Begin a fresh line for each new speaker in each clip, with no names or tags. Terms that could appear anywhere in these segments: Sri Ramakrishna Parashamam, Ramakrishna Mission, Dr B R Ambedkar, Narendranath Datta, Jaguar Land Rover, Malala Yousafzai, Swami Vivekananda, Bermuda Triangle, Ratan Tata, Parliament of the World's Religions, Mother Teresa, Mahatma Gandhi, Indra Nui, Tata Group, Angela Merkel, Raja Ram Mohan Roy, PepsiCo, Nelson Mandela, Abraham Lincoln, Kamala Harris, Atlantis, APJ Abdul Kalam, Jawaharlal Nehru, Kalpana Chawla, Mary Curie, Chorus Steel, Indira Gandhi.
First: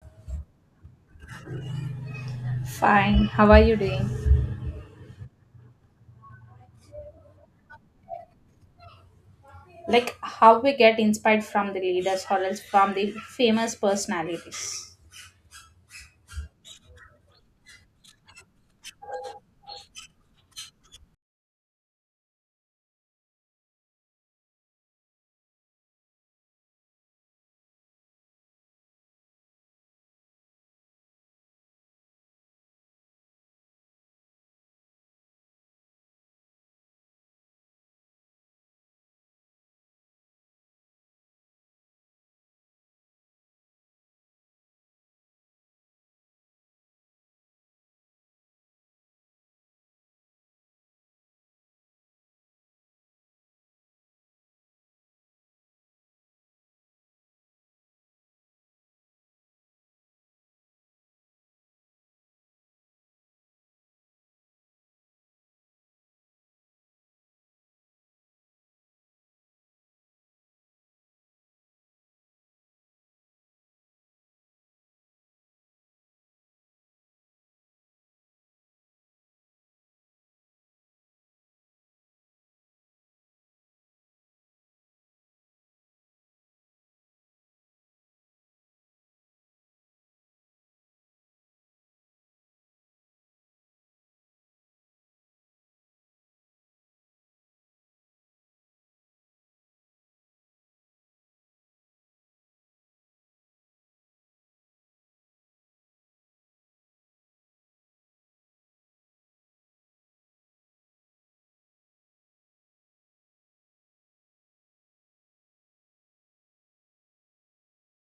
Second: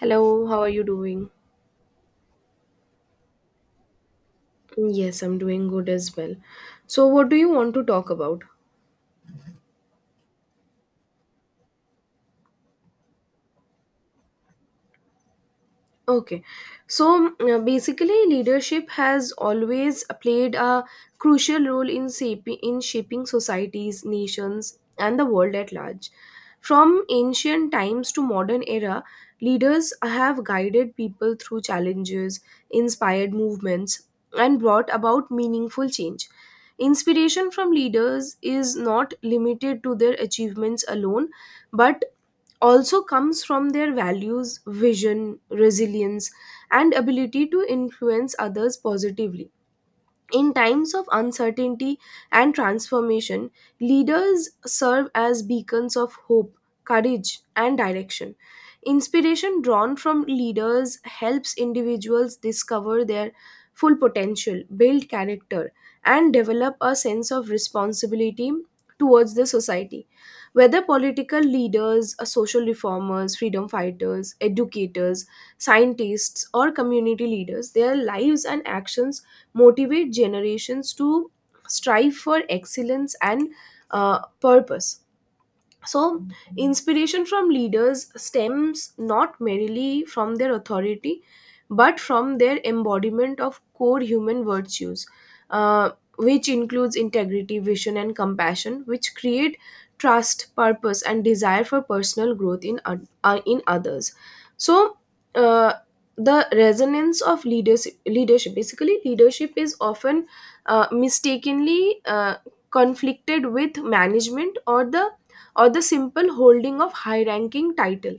Hello, how are you doing?
Fine. How are you doing?
Yes, I'm doing good as well. So, what do you want to talk about?
Like how we get inspired from the leaders or else from the famous personalities.
Okay. So basically, leadership has always played a crucial role in shaping societies, nations, and the world at large. From ancient times to modern era, leaders have guided people through challenges, inspired movements, and brought about meaningful change. Inspiration from leaders is not limited to their achievements alone, but also comes from their values, vision, resilience, and ability to influence others positively. In times of uncertainty and transformation, leaders serve as beacons of hope, courage, and direction. Inspiration drawn from leaders helps individuals discover their full potential, build character, and develop a sense of responsibility towards the society. Whether political leaders, social reformers, freedom fighters, educators, scientists, or community leaders, their lives and actions motivate generations to strive for excellence and uh, purpose. So, inspiration from leaders stems not merely from their authority, but from their embodiment of core human virtues, uh, which includes integrity, vision, and compassion, which create trust, purpose, and desire for personal growth in in others. So, uh, the resonance of leaders leadership, basically leadership is often mistakenly conflicted with management or the simple holding of high ranking title.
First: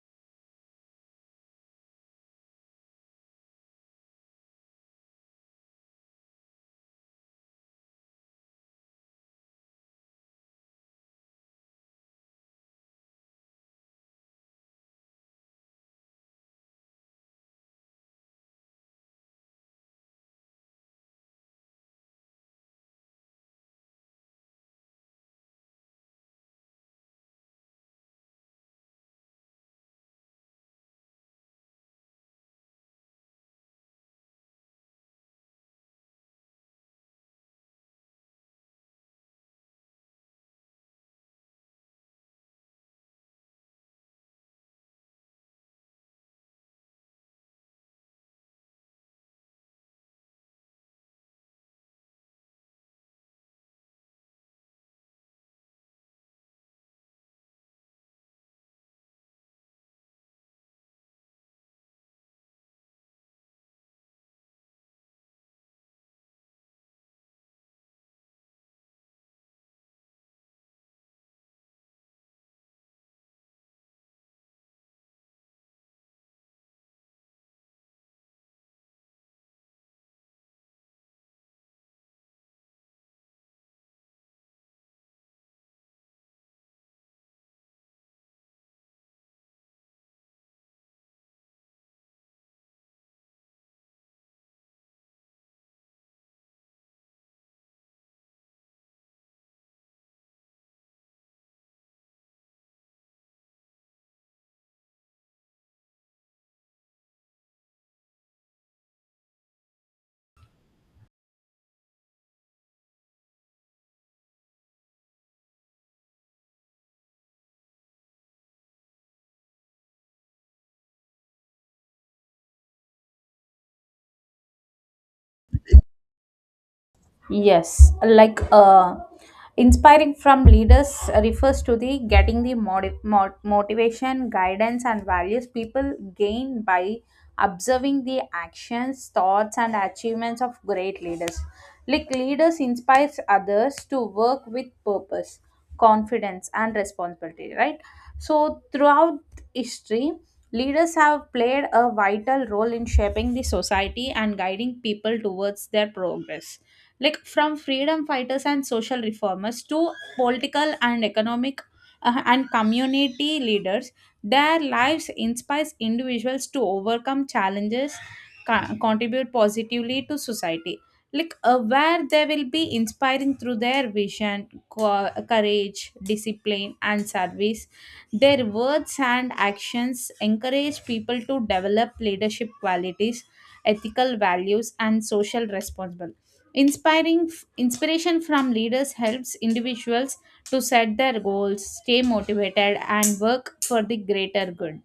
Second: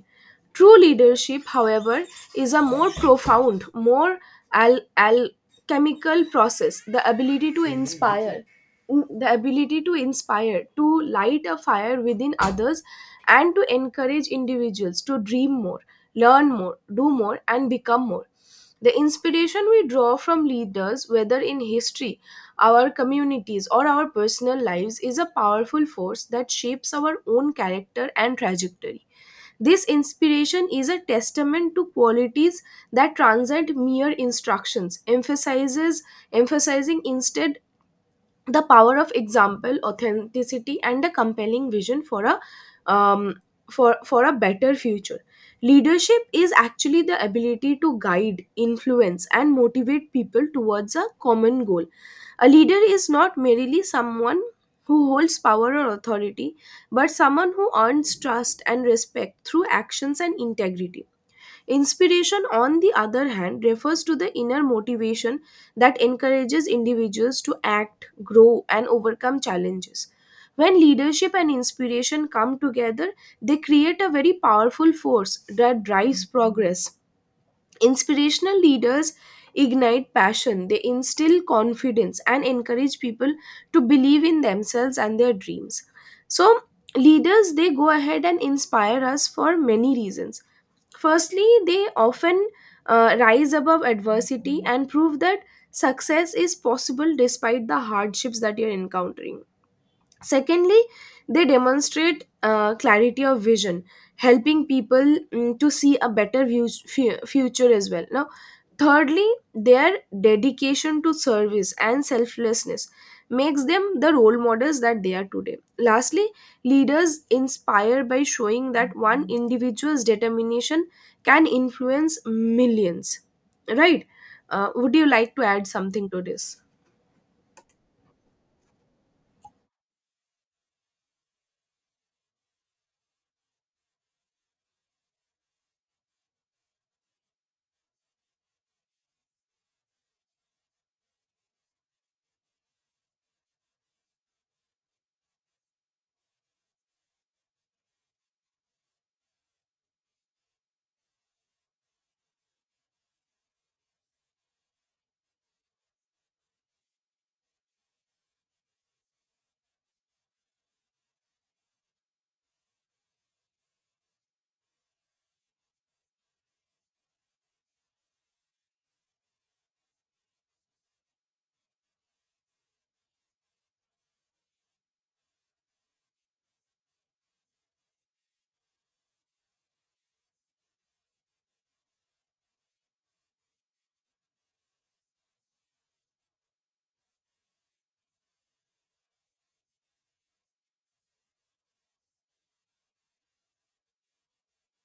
True leadership, however, is a more profound, more alchemical process. The ability to inspire, the ability to inspire, to light a fire within others, and to encourage individuals to dream more, learn more, do more, and become more. The inspiration we draw from leaders, whether in history, our communities, or our personal lives, is a powerful force that shapes our own character and trajectory. This inspiration is a testament to qualities that transcend mere instructions, emphasizes emphasizing instead the power of example, authenticity, and a compelling vision for um, for a better future. Leadership is actually the ability to guide, influence, and motivate people towards a common goal. A leader is not merely someone who holds power or authority, but someone who earns trust and respect through actions and integrity. Inspiration, on the other hand, refers to the inner motivation that encourages individuals to act, grow, and overcome challenges. When leadership and inspiration come together, they create a very powerful force that drives progress. Inspirational leaders ignite passion, they instill confidence and encourage people to believe in themselves and their dreams. So, leaders they go ahead and inspire us for many reasons. Firstly, they often rise above adversity and prove that success is possible despite the hardships that you're encountering. Secondly, they demonstrate clarity of vision, helping people to see a better view, future as well. Now, thirdly, their dedication to service and selflessness makes them the role models that they are today. Lastly, leaders inspire by showing that one individual's determination can influence millions. Right? Would you like to add something to this?
Yes, inspiring from leaders refers to the getting the motivation, guidance, and values people gain by observing the actions, thoughts, and achievements of great leaders. Like leaders inspires others to work with purpose, confidence, and responsibility. Right. So throughout history, leaders have played a vital role in shaping the society and guiding people towards their progress, like from freedom fighters and social reformers to political and economic, and community leaders. Their lives inspires individuals to overcome challenges, contribute positively to society, where they will be inspiring through their vision, courage, discipline, and service. Their words and actions encourage people to develop leadership qualities, ethical values, and social responsibility. Inspiration from leaders helps individuals to set their goals, stay motivated, and work for the greater good,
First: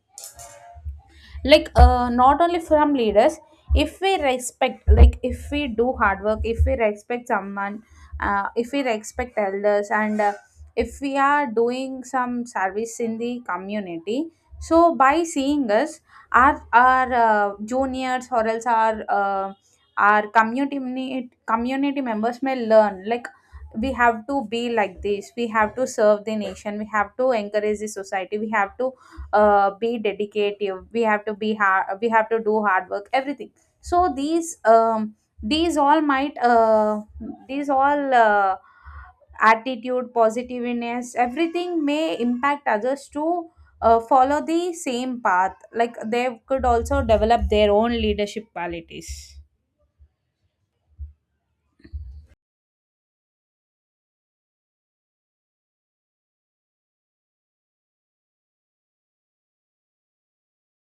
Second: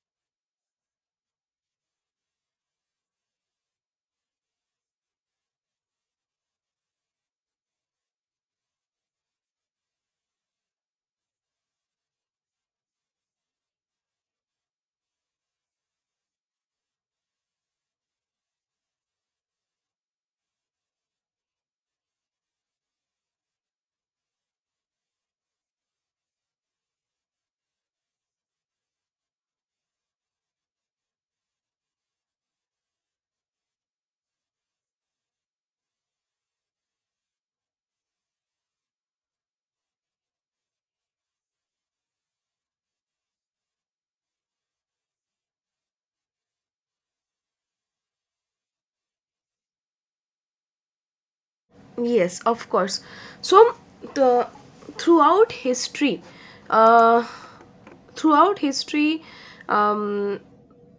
not only from leaders. If we respect, like if we do hard work, if we respect someone, if we respect elders, and if we are doing some service in the community, so by seeing us, our juniors or else our our community members may learn, like we have to be like this, we have to serve the nation, we have to encourage the society, we have to be dedicative, we have to be hard, we have to do hard work, everything. So these all might uh, these all attitude, positiveness, everything may impact others to follow the same path, like they could also develop their own leadership qualities.
Yes, of course. So, the, throughout history, uh, throughout history, um,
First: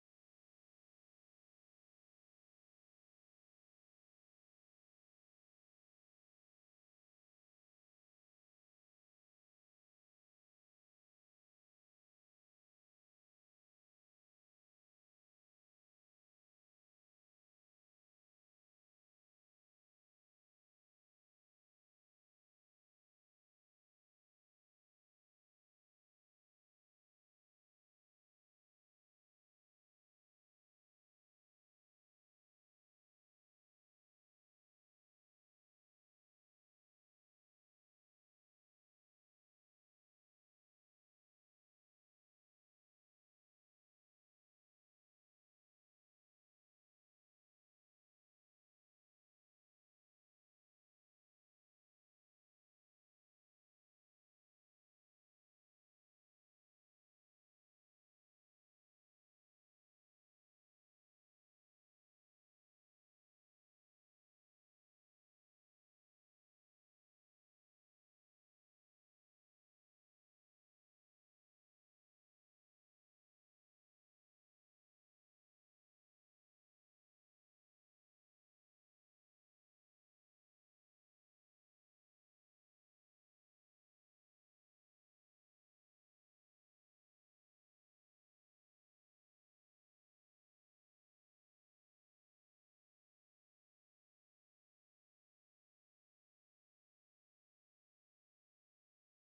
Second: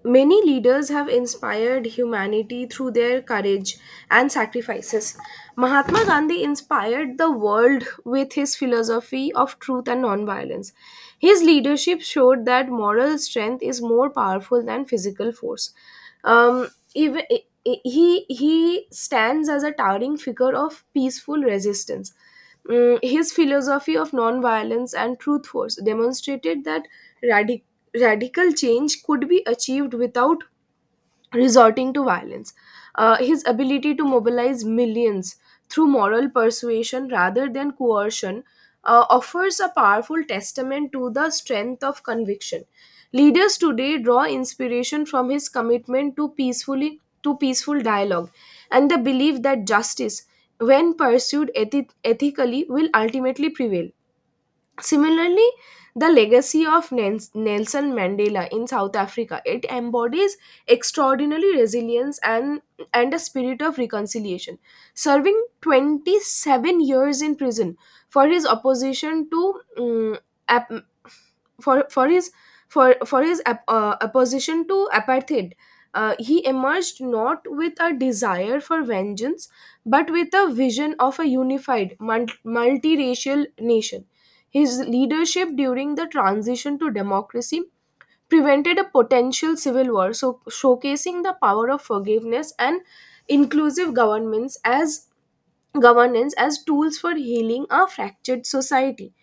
Many leaders have inspired humanity through their courage and sacrifices. Mahatma Gandhi inspired the world with his philosophy of truth and nonviolence. His leadership showed that moral strength is more powerful than physical force. Um, even, he stands as a towering figure of peaceful resistance. His philosophy of nonviolence and truth force demonstrated that radic- radical change could be achieved without resorting to violence. His ability to mobilize millions through moral persuasion rather than coercion offers a powerful testament to the strength of conviction. Leaders today draw inspiration from his commitment to peaceful dialogue and the belief that justice, when pursued ethically, will ultimately prevail. Similarly, the legacy of Nelson Mandela in South Africa it embodies extraordinary resilience and a spirit of reconciliation, serving 27 years in prison for his opposition to, um, ap- for his ap- opposition to apartheid. He emerged not with a desire for vengeance but with a vision of a unified multiracial nation. His leadership during the transition to democracy prevented a potential civil war, so showcasing the power of forgiveness and inclusive governments as governance as tools for healing a fractured society.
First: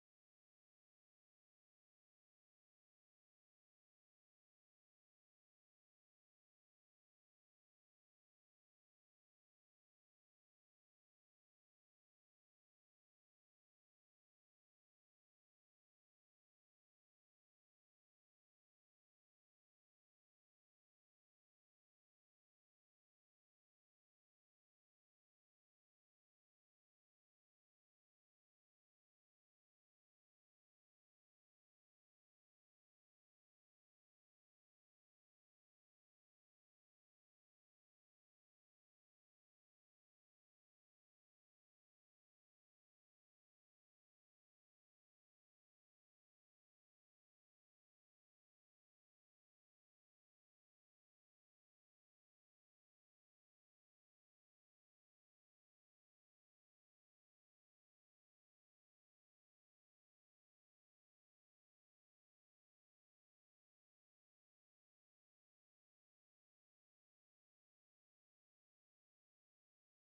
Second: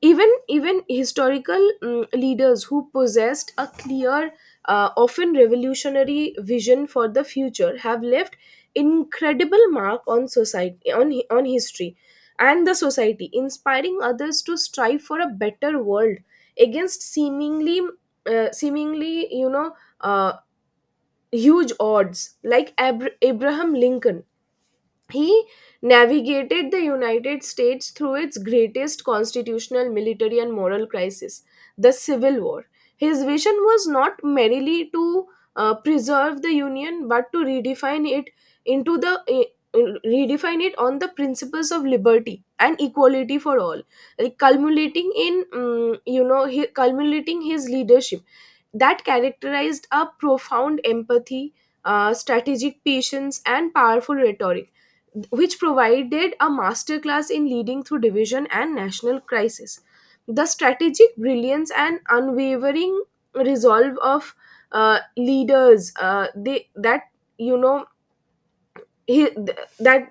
Even historical leaders who possessed a clear, often revolutionary vision for the future, have left incredible mark on society, on history and the society, inspiring others to strive for a better world against seemingly, uh, huge odds, like Abraham Lincoln. He navigated the United States through its greatest constitutional, military, and moral crisis, the Civil War. His vision was not merely to preserve the Union but to redefine it into the eh, redefine it on the principles of liberty and equality for all, like culminating in, culminating his leadership that characterized a profound empathy, strategic patience, and powerful rhetoric, which provided a masterclass in leading through division and national crisis. The strategic brilliance and unwavering resolve of leaders, they, that you know he th- that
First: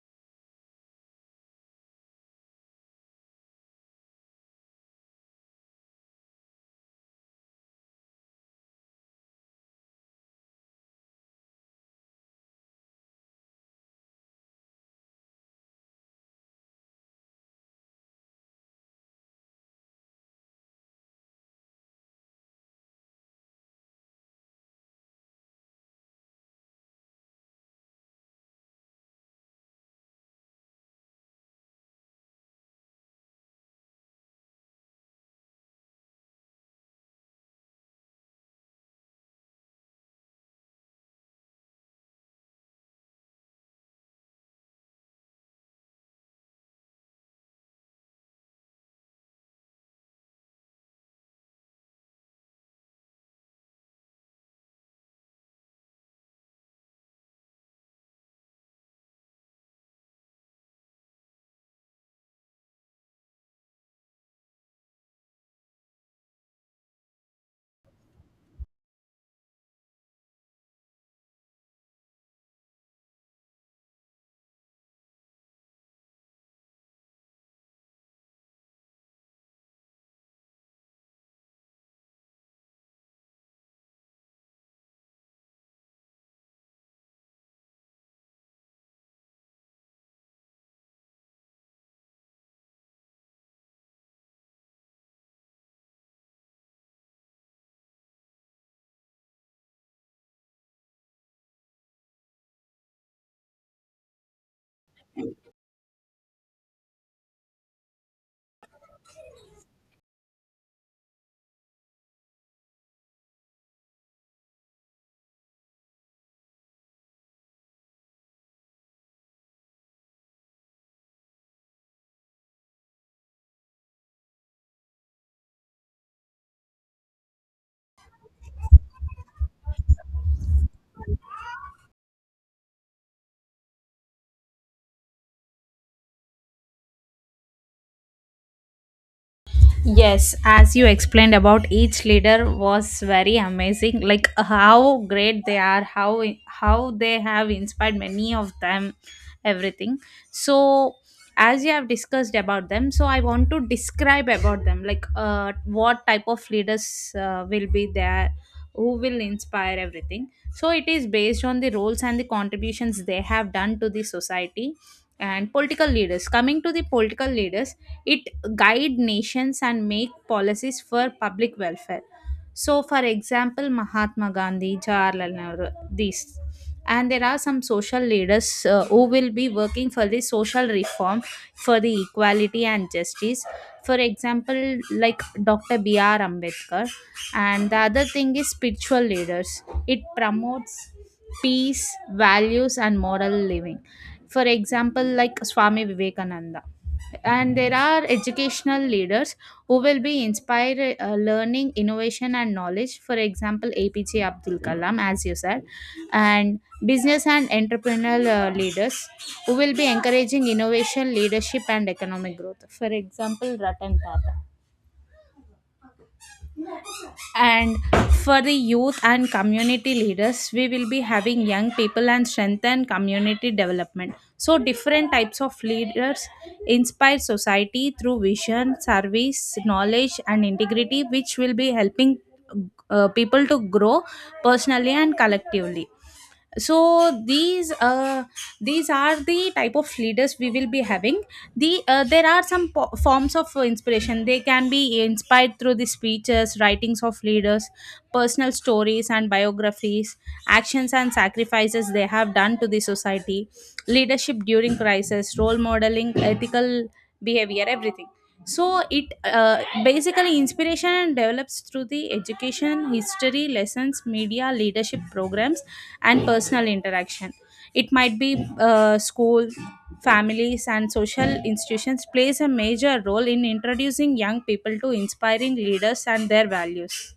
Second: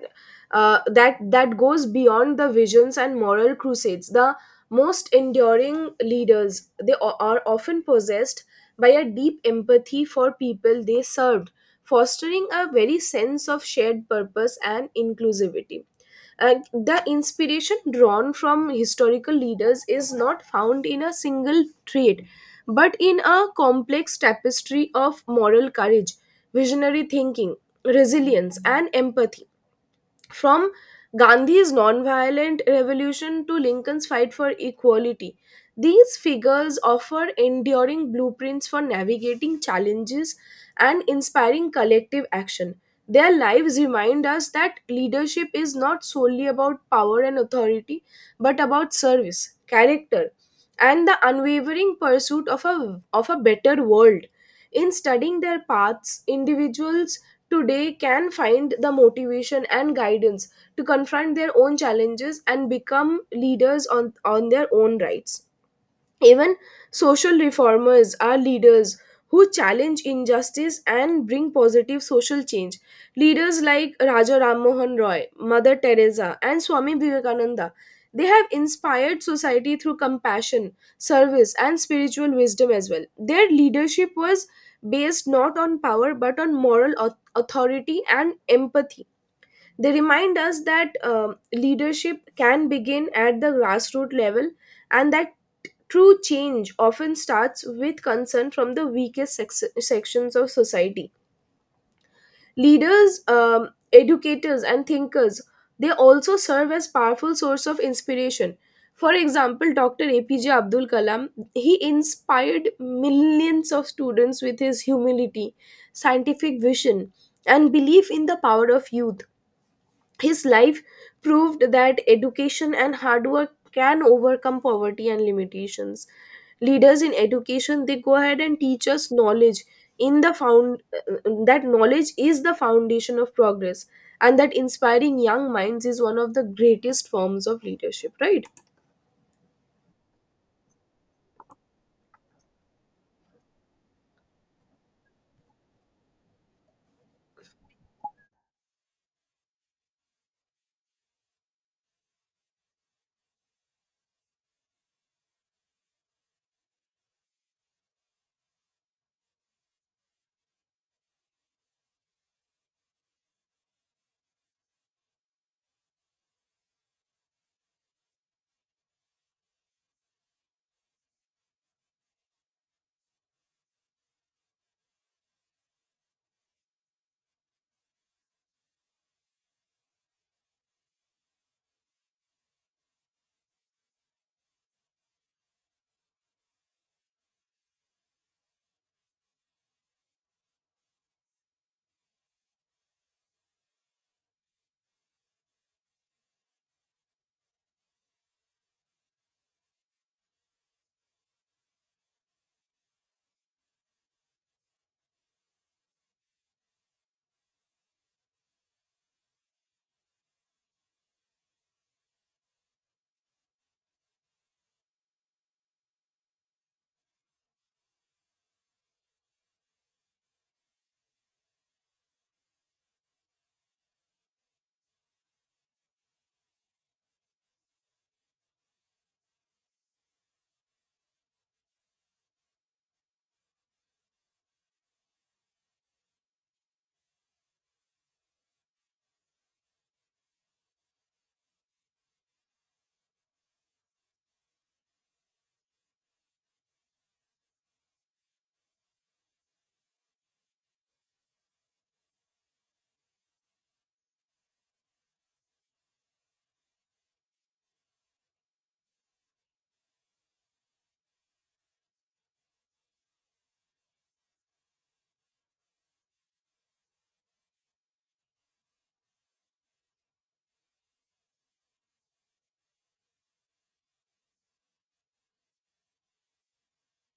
that that goes beyond the visions and moral crusades, the most enduring leaders are often possessed by a deep empathy for people they served, fostering a very sense of shared purpose and inclusivity. And the inspiration drawn from historical leaders is not found in a single trait but in a complex tapestry of moral courage, visionary thinking, resilience, and empathy. From Gandhi's nonviolent revolution to Lincoln's fight for equality, these figures offer enduring blueprints for navigating challenges and inspiring collective action. Their lives remind us that leadership is not solely about power and authority, but about service, character, and the unwavering pursuit of of a better world. In studying their paths, individuals today can find the motivation and guidance to confront their own challenges and become leaders on, their own rights. Even social reformers are leaders who challenge injustice and bring positive social change. Leaders like Raja Ram Mohan Roy, Mother Teresa, and Swami Vivekananda. They have inspired society through compassion, service, and spiritual wisdom as well. Their leadership was based not on power but on moral authority and empathy. They remind us that leadership can begin at the grassroots level, and that true change often starts with concern from the weakest sections of society. Leaders, educators, and thinkers, they also serve as powerful source of inspiration. For example, Dr. APJ Abdul Kalam, he inspired millions of students with his humility, scientific vision, and belief in the power of youth. His life proved that education and hard work can overcome poverty and limitations. Leaders in education they go ahead and teach us knowledge, in the found that knowledge is the foundation of progress and that inspiring young minds is one of the greatest forms of leadership, right?
Yes, as you explained about each leader, was very amazing. Like how great they are, how they have inspired many of them, everything. So as you have discussed about them, so I want to describe about them, what type of leaders will be there, who will inspire everything. So it is based on the roles and the contributions they have done to the society, and political leaders. Coming to the political leaders, it guide nations and make policies for public welfare. So for example, Mahatma Gandhi, Jawaharlal Nehru, these. And there are some social leaders, who will be working for the social reform, for the equality and justice. For example, like Dr. B. R. Ambedkar. And the other thing is spiritual leaders, it promotes peace, values, and moral living. For example, like Swami Vivekananda. And there are educational leaders who will be inspired learning, innovation, and knowledge. For example, APJ Abdul Kalam, as you said. And business and entrepreneurial leaders, who will be encouraging innovation, leadership, and economic growth. For example, Ratan Tata. And for the youth and community leaders, we will be having young people and strengthen community development. So different types of leaders inspire society through vision, service, knowledge, and integrity, which will be helping people to grow personally and collectively. So these are the type of leaders we will be having. There are some forms of inspiration. They can be inspired through the speeches, writings of leaders, personal stories and biographies, actions and sacrifices they have done to the society, leadership during crisis, role modeling, ethical behavior, everything. So it basically inspiration develops through the education, history lessons, media, leadership programs, and personal interaction. It might be school, families, and social institutions plays a major role in introducing young people to inspiring leaders and their values.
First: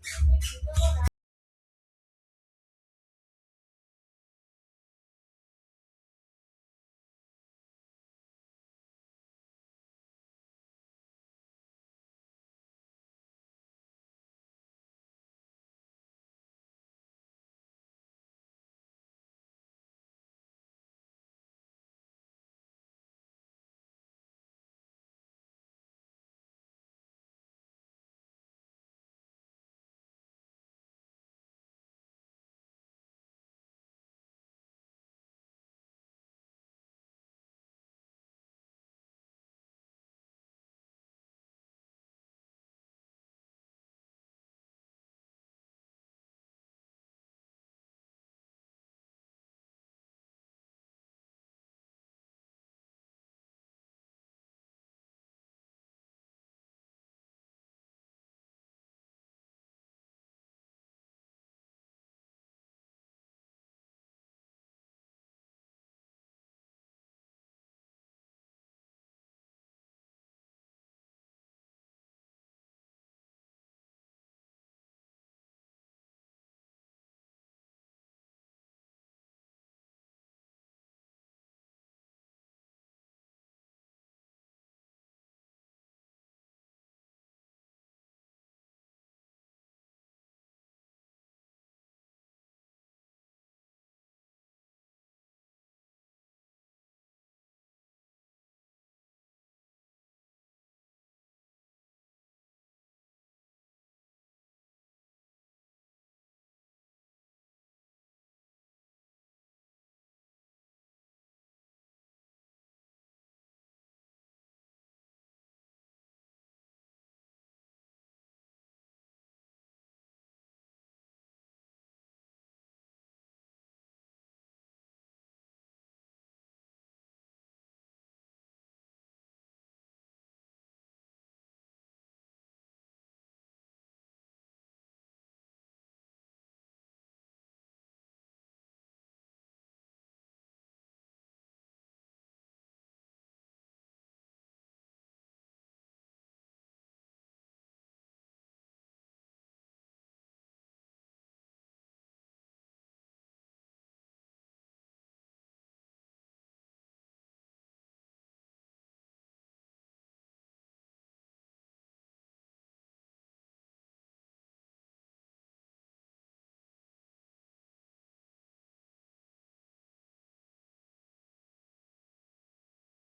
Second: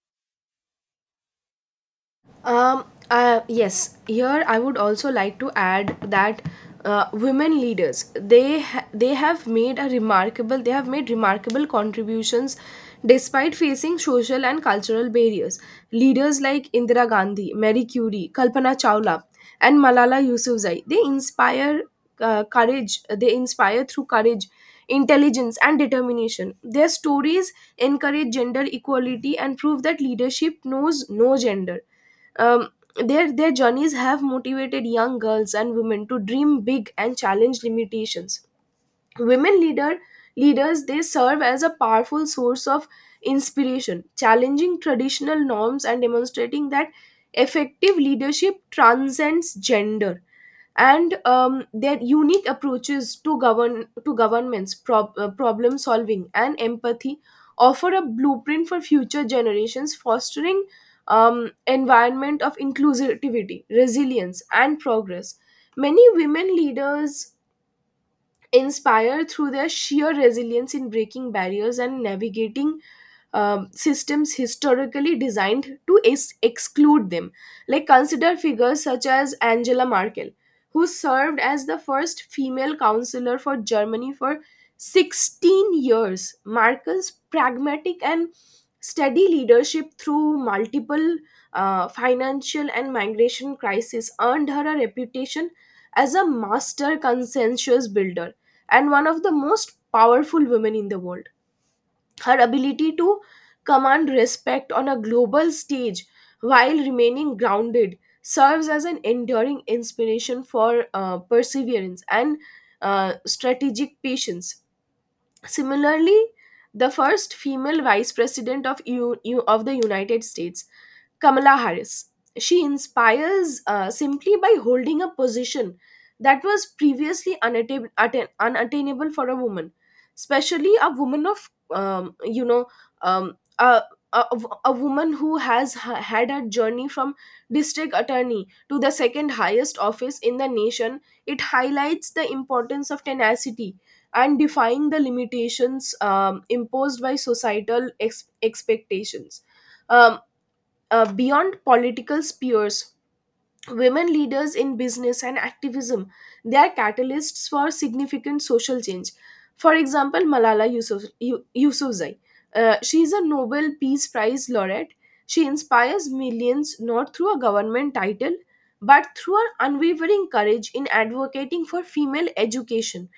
Um, yes, here I would also like to add that women leaders they have made remarkable contributions despite facing social and cultural barriers. Leaders like Indira Gandhi, Mary Curie, Kalpana Chawla, and Malala Yousafzai, they inspire through courage, intelligence, and determination. Their stories encourage gender equality and prove that leadership knows no gender. um, their journeys have motivated young girls and women to dream big and challenge limitations. Women leaders they serve as a powerful source of inspiration, challenging traditional norms and demonstrating that effective leadership transcends gender. And Their unique approaches to governments, problem solving, and empathy offer a blueprint for future generations, fostering environment of inclusivity, resilience, and progress. Many women leaders inspire through their sheer resilience in breaking barriers and navigating systems historically designed to exclude them. Like, consider figures such as Angela Merkel, who served as the first female counselor for Germany for 16 years. Merkel's pragmatic and steady leadership through multiple financial and migration crises earned her a reputation as a master consensus builder and one of the most powerful women in the world. Her ability to command respect on a global stage while remaining grounded serves as an enduring inspiration for perseverance and strategic patience. Similarly, the first female vice president of the United States, Kamala Harris. She inspires simply by holding a position that was previously unattainable for a woman, especially a woman of, um, a, a, a woman who has had a journey from district attorney to the second highest office in the nation. It highlights the importance of tenacity and defying the limitations imposed by societal expectations. Um, Beyond political spheres, women leaders in business and activism, they are catalysts for significant social change. For example, malala yousafzai, she is a nobel peace prize laureate. She inspires millions not through a government title, but through her unwavering courage in advocating for female education,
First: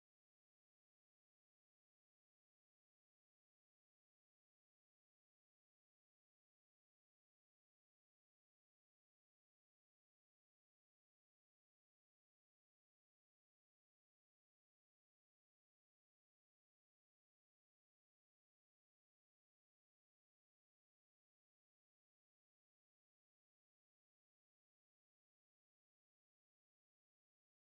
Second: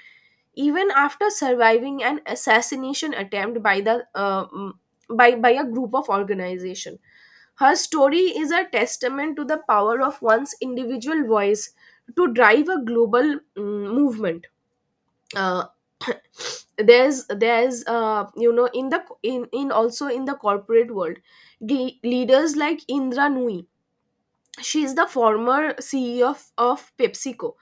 even after surviving an assassination attempt by the mm, by a group of organization. Her story is a testament to the power of one's individual voice to drive a global movement. Uh, there's you know In the in, also in the corporate world, the leaders like Indra Nui, she is the former CEO of PepsiCo.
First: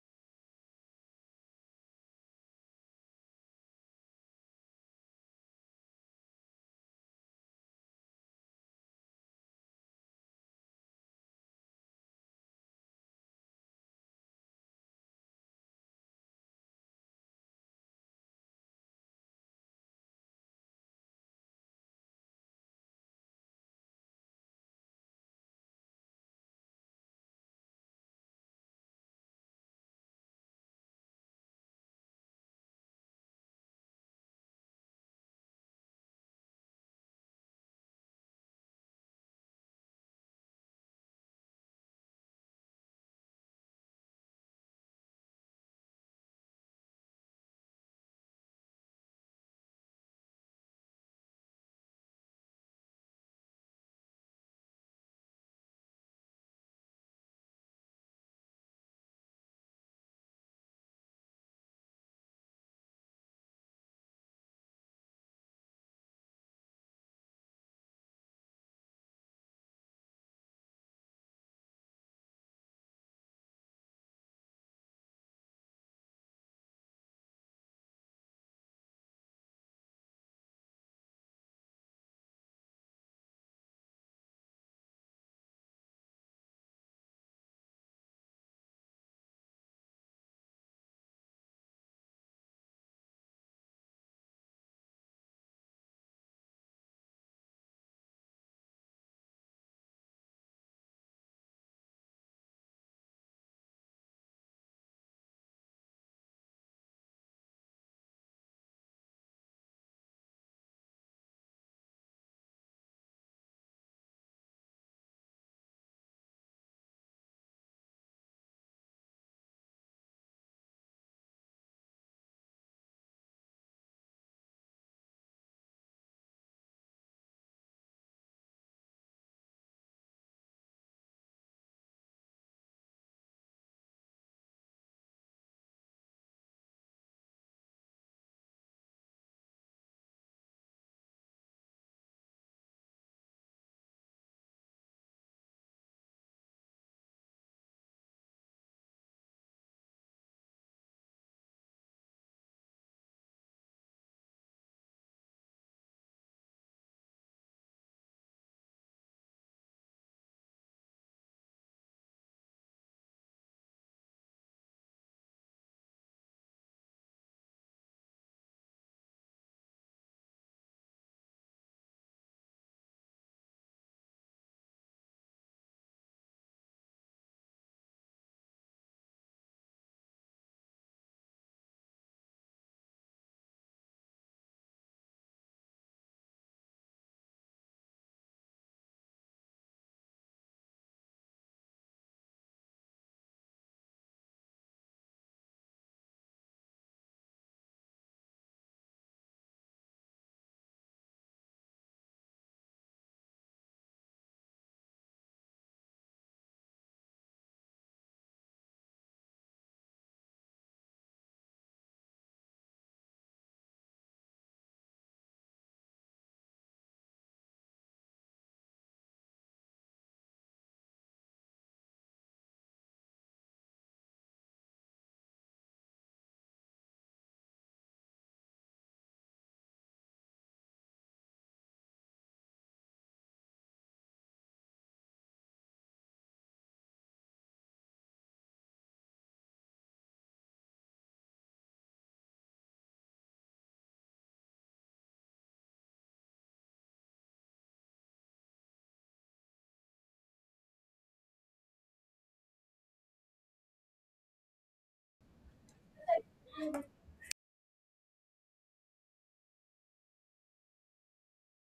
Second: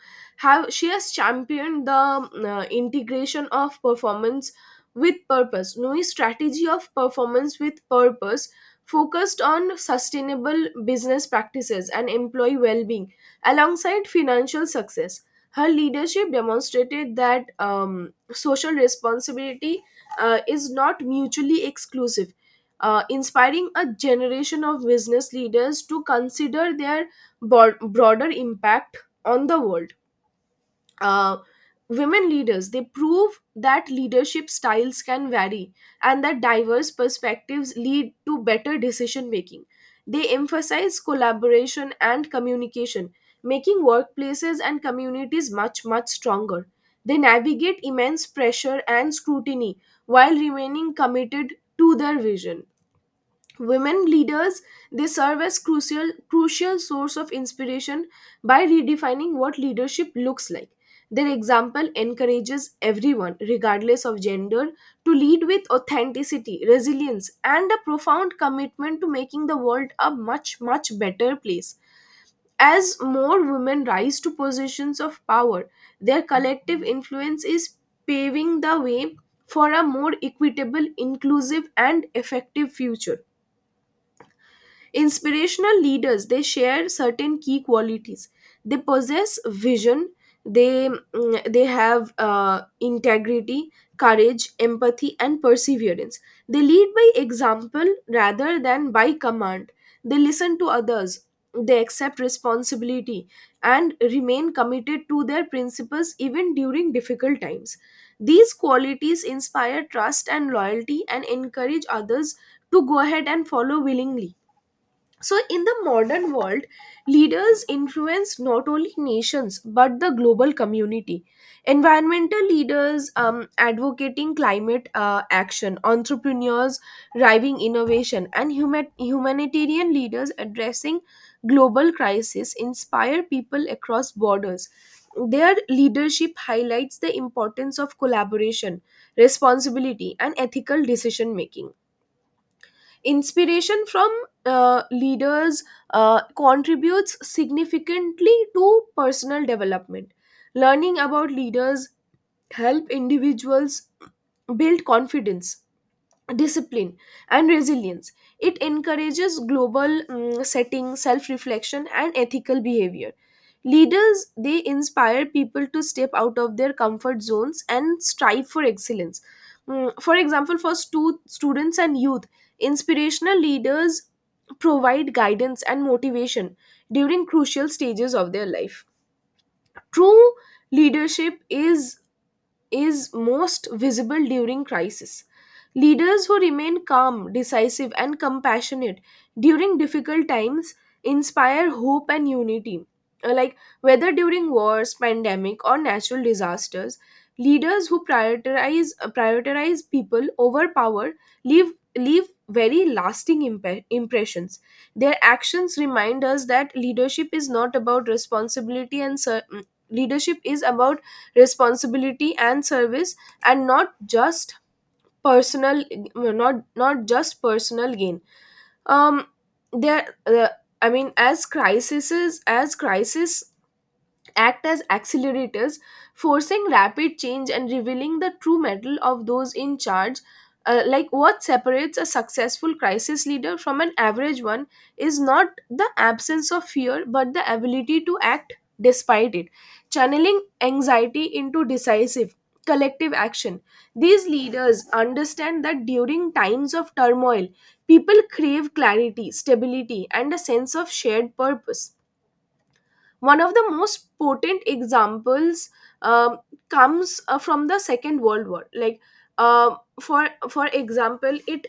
Have She has championed the integration of performance with purpose. New strategy of performance with purpose focused on sustainable business practices and employee well-being alongside financial success. Her leadership demonstrated that social responsibility is not mutually exclusive, inspiring a generation of business leaders to consider their broader impact on the world. Uh, Women leaders, they prove that leadership styles can vary and that diverse perspectives lead to better decision making. They emphasize collaboration and communication, making workplaces and communities much stronger. They navigate immense pressure and scrutiny while remaining committed to their vision. Women leaders, they serve as crucial source of inspiration. By redefining what leadership looks like, their example encourages everyone, regardless of gender, to lead with authenticity, resilience, and a profound commitment to making the world a much better place. As more women rise to positions of power, their collective influence is paving the way for a more equitable, inclusive, and effective future. Inspirational leaders, they share certain key qualities. They possess vision, they have integrity, courage, empathy, and perseverance. They lead by example rather than by command. They listen to others, they accept responsibility, and remain committed to their principles even during difficult times. These qualities inspire trust and loyalty and encourage others to go ahead and follow willingly. So, in the modern world, leaders influence not only nations but the global community. Environmental leaders advocating climate action, entrepreneurs driving innovation, and humanitarian leaders addressing global crisis inspire people across borders. Their leadership highlights the importance of collaboration, responsibility, and ethical decision making. Inspiration from leaders contributes significantly to personal development. Learning about leaders help individuals build confidence, discipline, and resilience. It encourages global setting, self reflection, and ethical behavior. Leaders, they inspire people to step out of their comfort zones and strive for excellence. For example, for students and youth, inspirational leaders provide guidance and motivation during crucial stages of their life. True leadership is most visible during crisis. Leaders who remain calm, decisive, and compassionate during difficult times inspire hope and unity. Like whether during wars, pandemic, or natural disasters, leaders who prioritize prioritize people over power leave very lasting impressions. Their actions remind us that leadership is not about leadership is about responsibility and service, and not just personal, not just personal gain. Um there I mean As crises as crisis act as accelerators, forcing rapid change and revealing the true metal of those in charge. Like, what separates a successful crisis leader from an average one is not the absence of fear but the ability to act despite it, channeling anxiety into decisive collective action. These leaders understand that during times of turmoil, people crave clarity, stability, and a sense of shared purpose. One of the most potent examples um, comes from the Second World War. Uh, for example, it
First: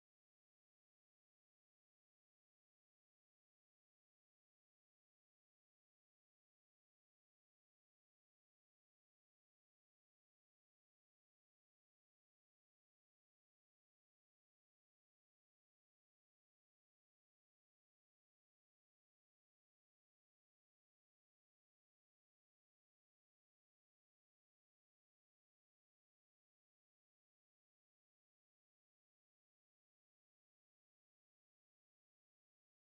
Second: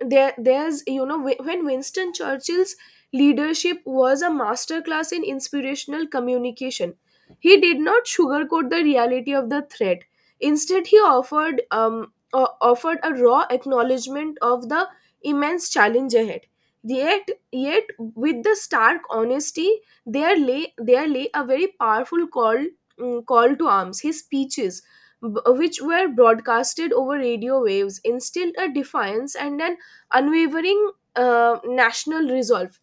there there's you know whe- when winston churchill's leadership was a masterclass in inspirational communication. He did not sugarcoat the reality of the threat. Instead he offered offered a raw acknowledgement of the immense challenge ahead. Yet with the stark honesty, there lay a very powerful call, call to arms. His speeches, which were broadcasted over radio waves, instilled a defiance and an unwavering national resolve.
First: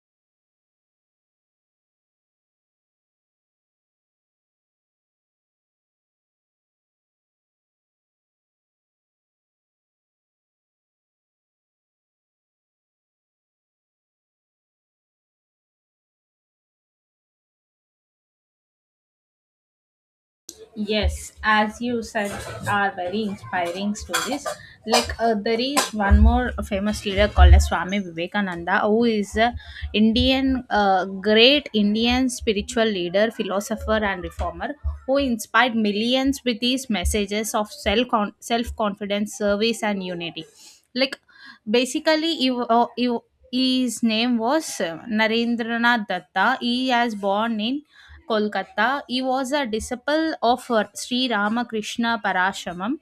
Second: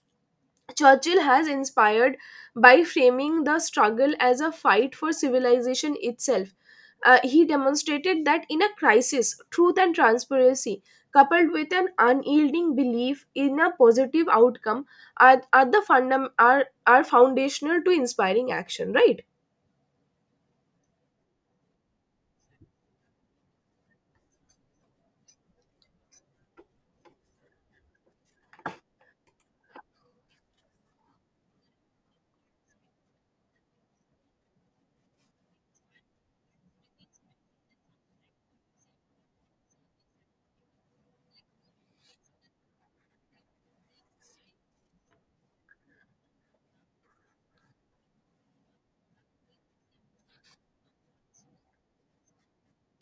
Churchill has inspired by framing the struggle as a fight for civilization itself. He demonstrated that in a crisis, truth and transparency, coupled with an unyielding belief in a positive outcome, are the are foundational to inspiring action, right?
Yes, as you said, are very inspiring stories. There is one more famous leader called as Swami Vivekananda, who is a Indian, great Indian spiritual leader, philosopher, and reformer, who inspired millions with his messages of self confidence, service, and unity. Like, basically, his name was Narendranath Datta. He was born in Kolkata. He was a disciple of Sri Ramakrishna Parashamam.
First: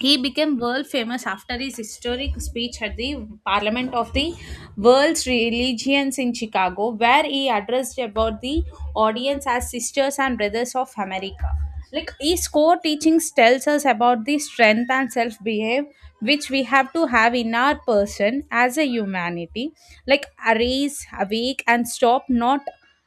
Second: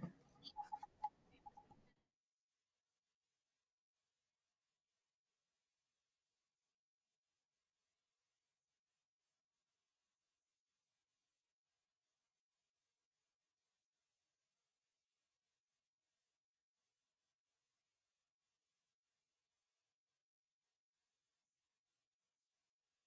He became world famous after his historic speech at the Parliament of the World's Religions in Chicago, where he addressed about the audience as sisters and brothers of America. Like, his core teachings tells us about the strength and self-behave which we have to have in our person as a humanity. Like, arise, awake, and stop not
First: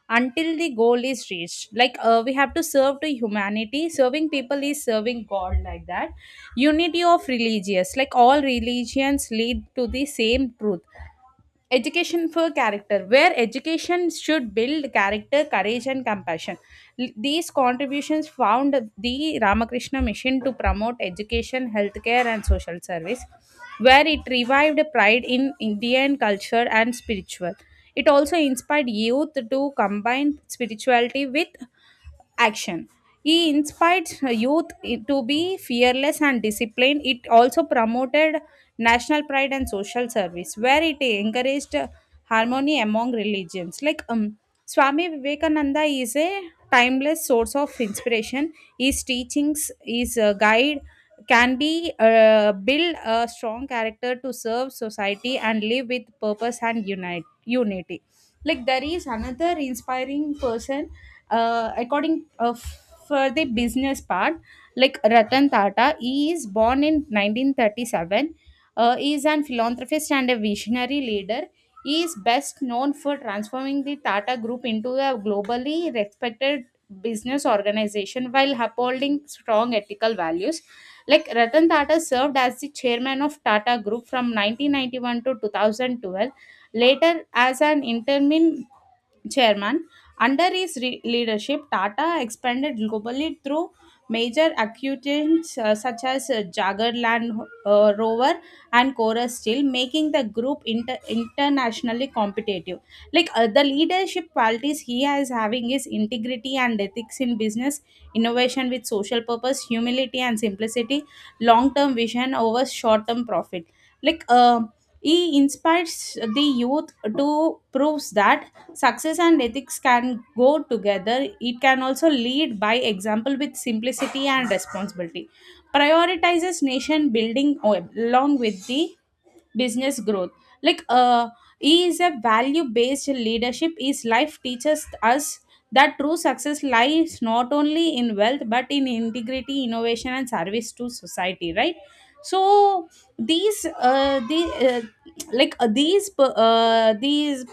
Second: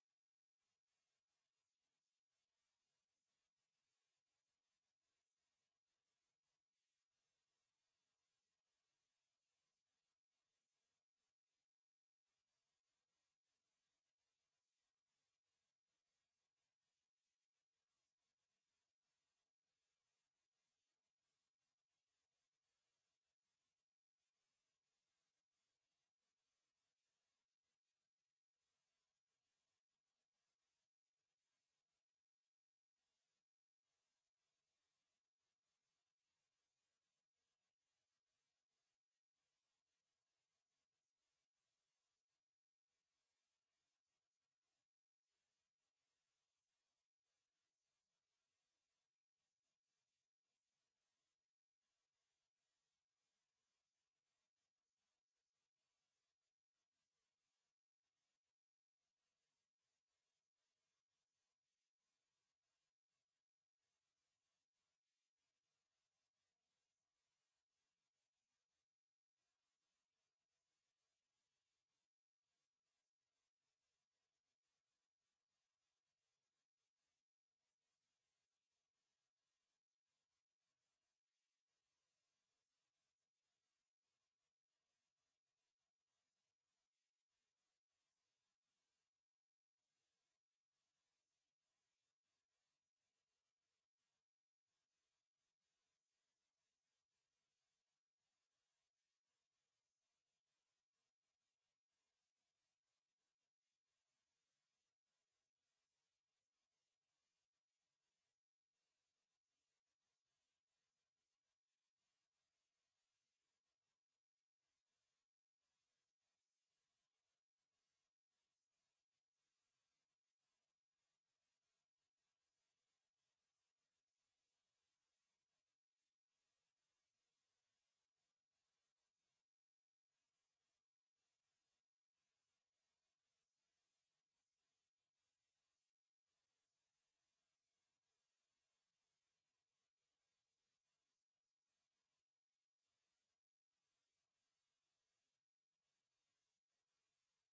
until the goal is reached. We have to serve to humanity. Serving people is serving God, like that. Unity of religious, like all religions lead to the same truth. Education for character, where education should build character, courage, and compassion. These contributions found the Ramakrishna Mission to promote education, healthcare, and social service, where it revived pride in Indian culture and spiritual. It also inspired youth to combine spirituality with action. He inspired youth to be fearless and disciplined. It also promoted national pride and social service, where it encouraged harmony among religions. Swami Vivekananda is a timeless source of inspiration. His teachings, his guide, can be build a strong character to serve society and live with purpose and unite unity. Like, there is another inspiring person, according for the business part, like Ratan Tata. He is born in 1937. He is an philanthropist and a visionary leader. He is best known for transforming the Tata group into a globally respected business organization while upholding strong ethical values. Like, Ratan Tata served as the chairman of Tata group from 1991 to 2012, later as an interim chairman. Under his leadership, Tata expanded globally through major acquisitions, such as Jaguar Land Rover and Chorus Steel, making the group internationally competitive. The leadership qualities he is having is integrity and ethics in business, innovation with social purpose, humility and simplicity, long-term vision over short-term profit. Like uh, he inspires the youth to proves that success and ethics can go together. It can also lead by example with simplicity and responsibility. Prioritizes nation building along with the business growth. Like uh, he is a value based leadership. Is life teaches us that true success lies not only in wealth but in integrity, innovation, and service to society. Right. So these the like these per- these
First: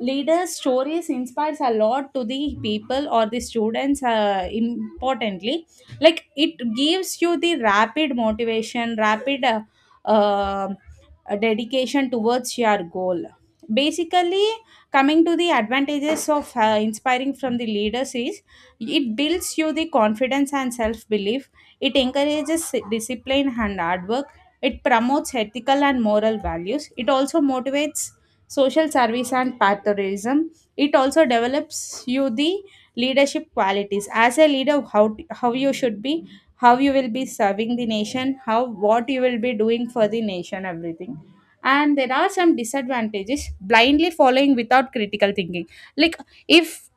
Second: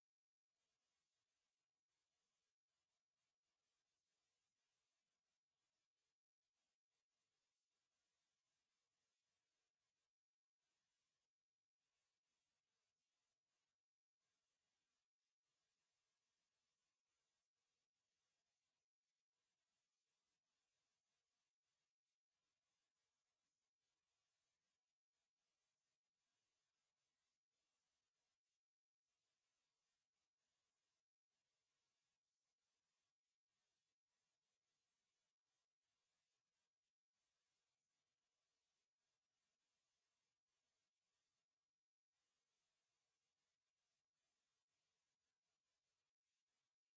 leaders stories inspires a lot to the people or the students, importantly. Like, it gives you the rapid motivation, rapid uh, dedication towards your goal. Basically, coming to the advantages of inspiring from the leaders, is it builds you the confidence and self belief, it encourages discipline and hard work, it promotes ethical and moral values, it also motivates social service and patriotism, it also develops you the leadership qualities. As a leader, how you should be, how you will be serving the nation, how, what you will be doing for the nation, everything. And there are some disadvantages: blindly following without critical thinking. Like, if,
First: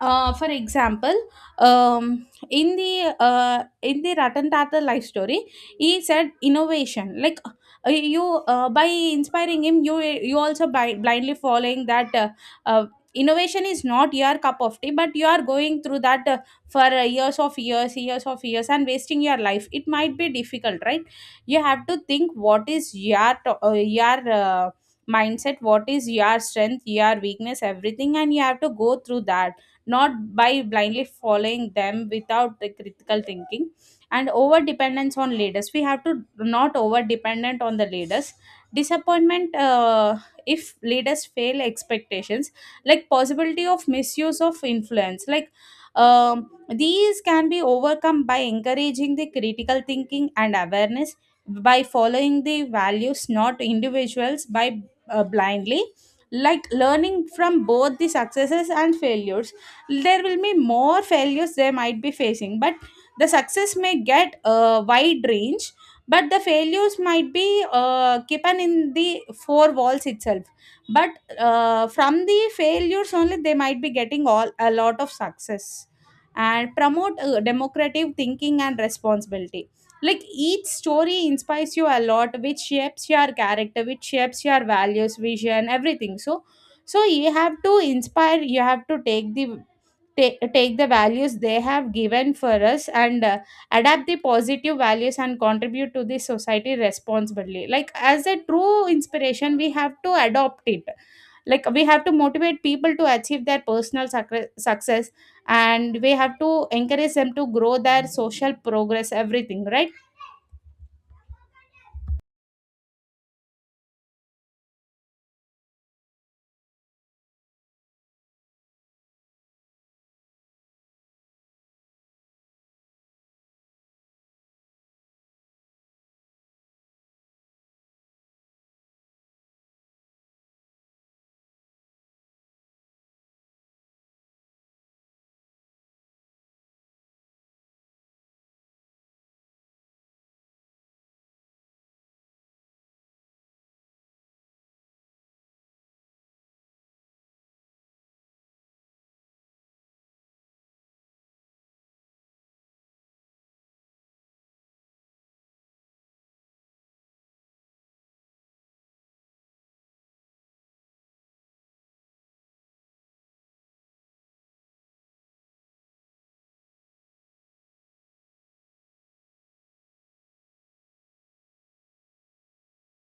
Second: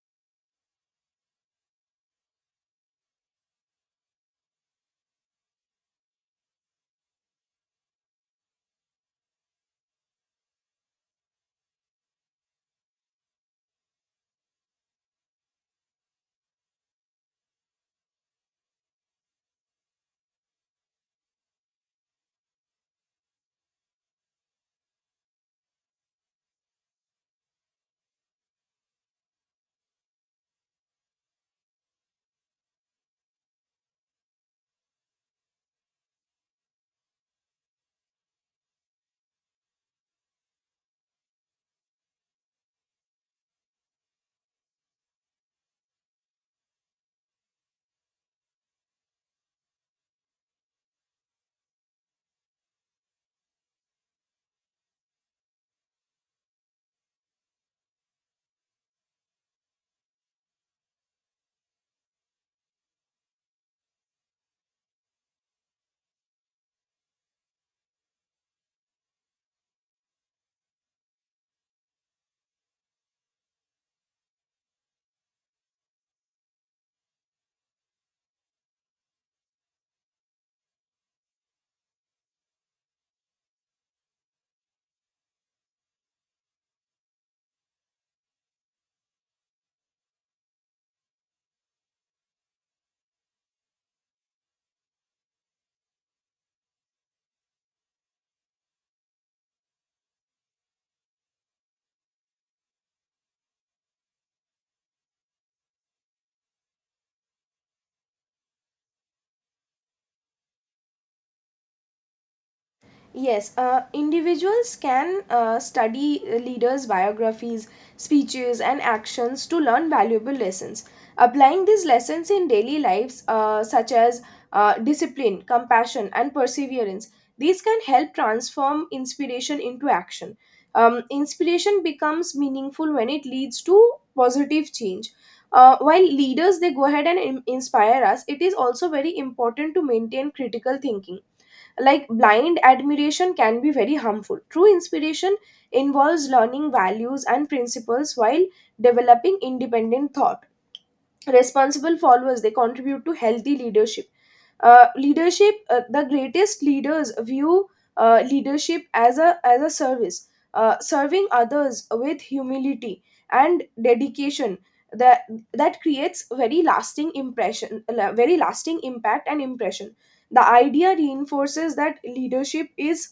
for example, in the, in the Ratan Tata life story, he said innovation. You, by inspiring him, you also by blindly following that. Uh, Innovation is not your cup of tea, but you are going through that, for years of years, years of years and wasting your life, it might be difficult, right? You have to think, what is your mindset, what is your strength, your weakness, everything, and you have to go through that, not by blindly following them without the critical thinking. And over dependence on leaders, we have to not over dependent on the leaders. Disappointment, if leaders fail expectations, like possibility of misuse of influence. These can be overcome by encouraging the critical thinking and awareness, by following the values not individuals, by blindly, like learning from both the successes and failures. There will be more failures they might be facing, but the success may get a wide range, but the failures might be kept in the four walls itself. But from the failures only they might be getting all a lot of success, and promote democratic thinking and responsibility. Like, each story inspires you a lot, which shapes your character, which shapes your values, vision, everything. So so you have to inspire, you have to take the take the values they have given for us, and adapt the positive values and contribute to the society responsibly. Like, as a true inspiration we have to adopt it. Like, we have to motivate people to achieve their personal success, and we have to encourage them to grow their social progress, everything, right?
Yes, individuals can study leaders' biographies, speeches, and actions to learn valuable lessons. Applying these lessons in daily lives, such as discipline, compassion, and perseverance, these can help transform inspiration into action. Inspiration becomes meaningful when it leads to positive change. While leaders, they go ahead and inspire us, it is also very important to maintain critical thinking. Like blind admiration can be very harmful. True inspiration involves learning values and principles while developing independent thought. Responsible followers, they contribute to healthy leadership. The greatest leaders view leadership as a service, serving others with humility and dedication. that that creates very lasting very lasting impact and impression. The idea reinforces that leadership is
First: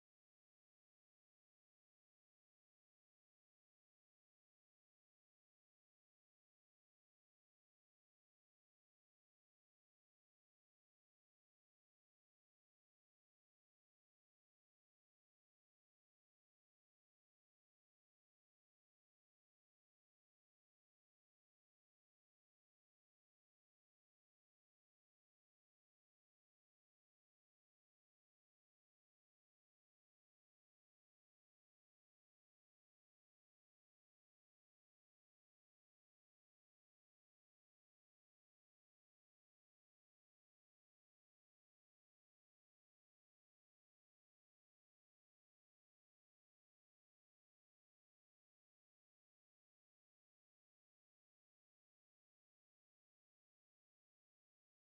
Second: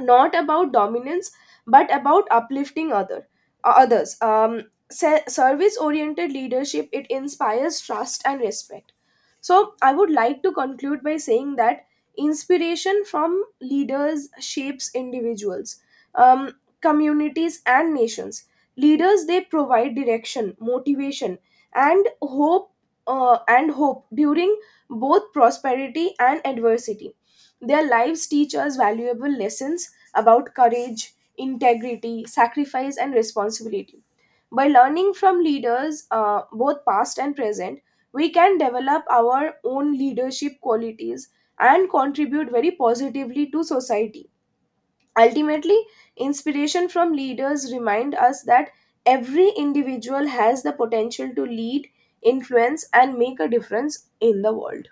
not about dominance but about uplifting others. Service oriented leadership, it inspires trust and respect. So I would like to conclude by saying that inspiration from leaders shapes individuals, um, communities, and nations. Leaders, they provide direction, motivation, and hope during both prosperity and adversity. Their lives teach us valuable lessons about courage, integrity, sacrifice, and responsibility. By learning from leaders, both past and present, we can develop our own leadership qualities and contribute very positively to society. Ultimately, inspiration from leaders remind us that every individual has the potential to lead, influence, and make a difference in the world.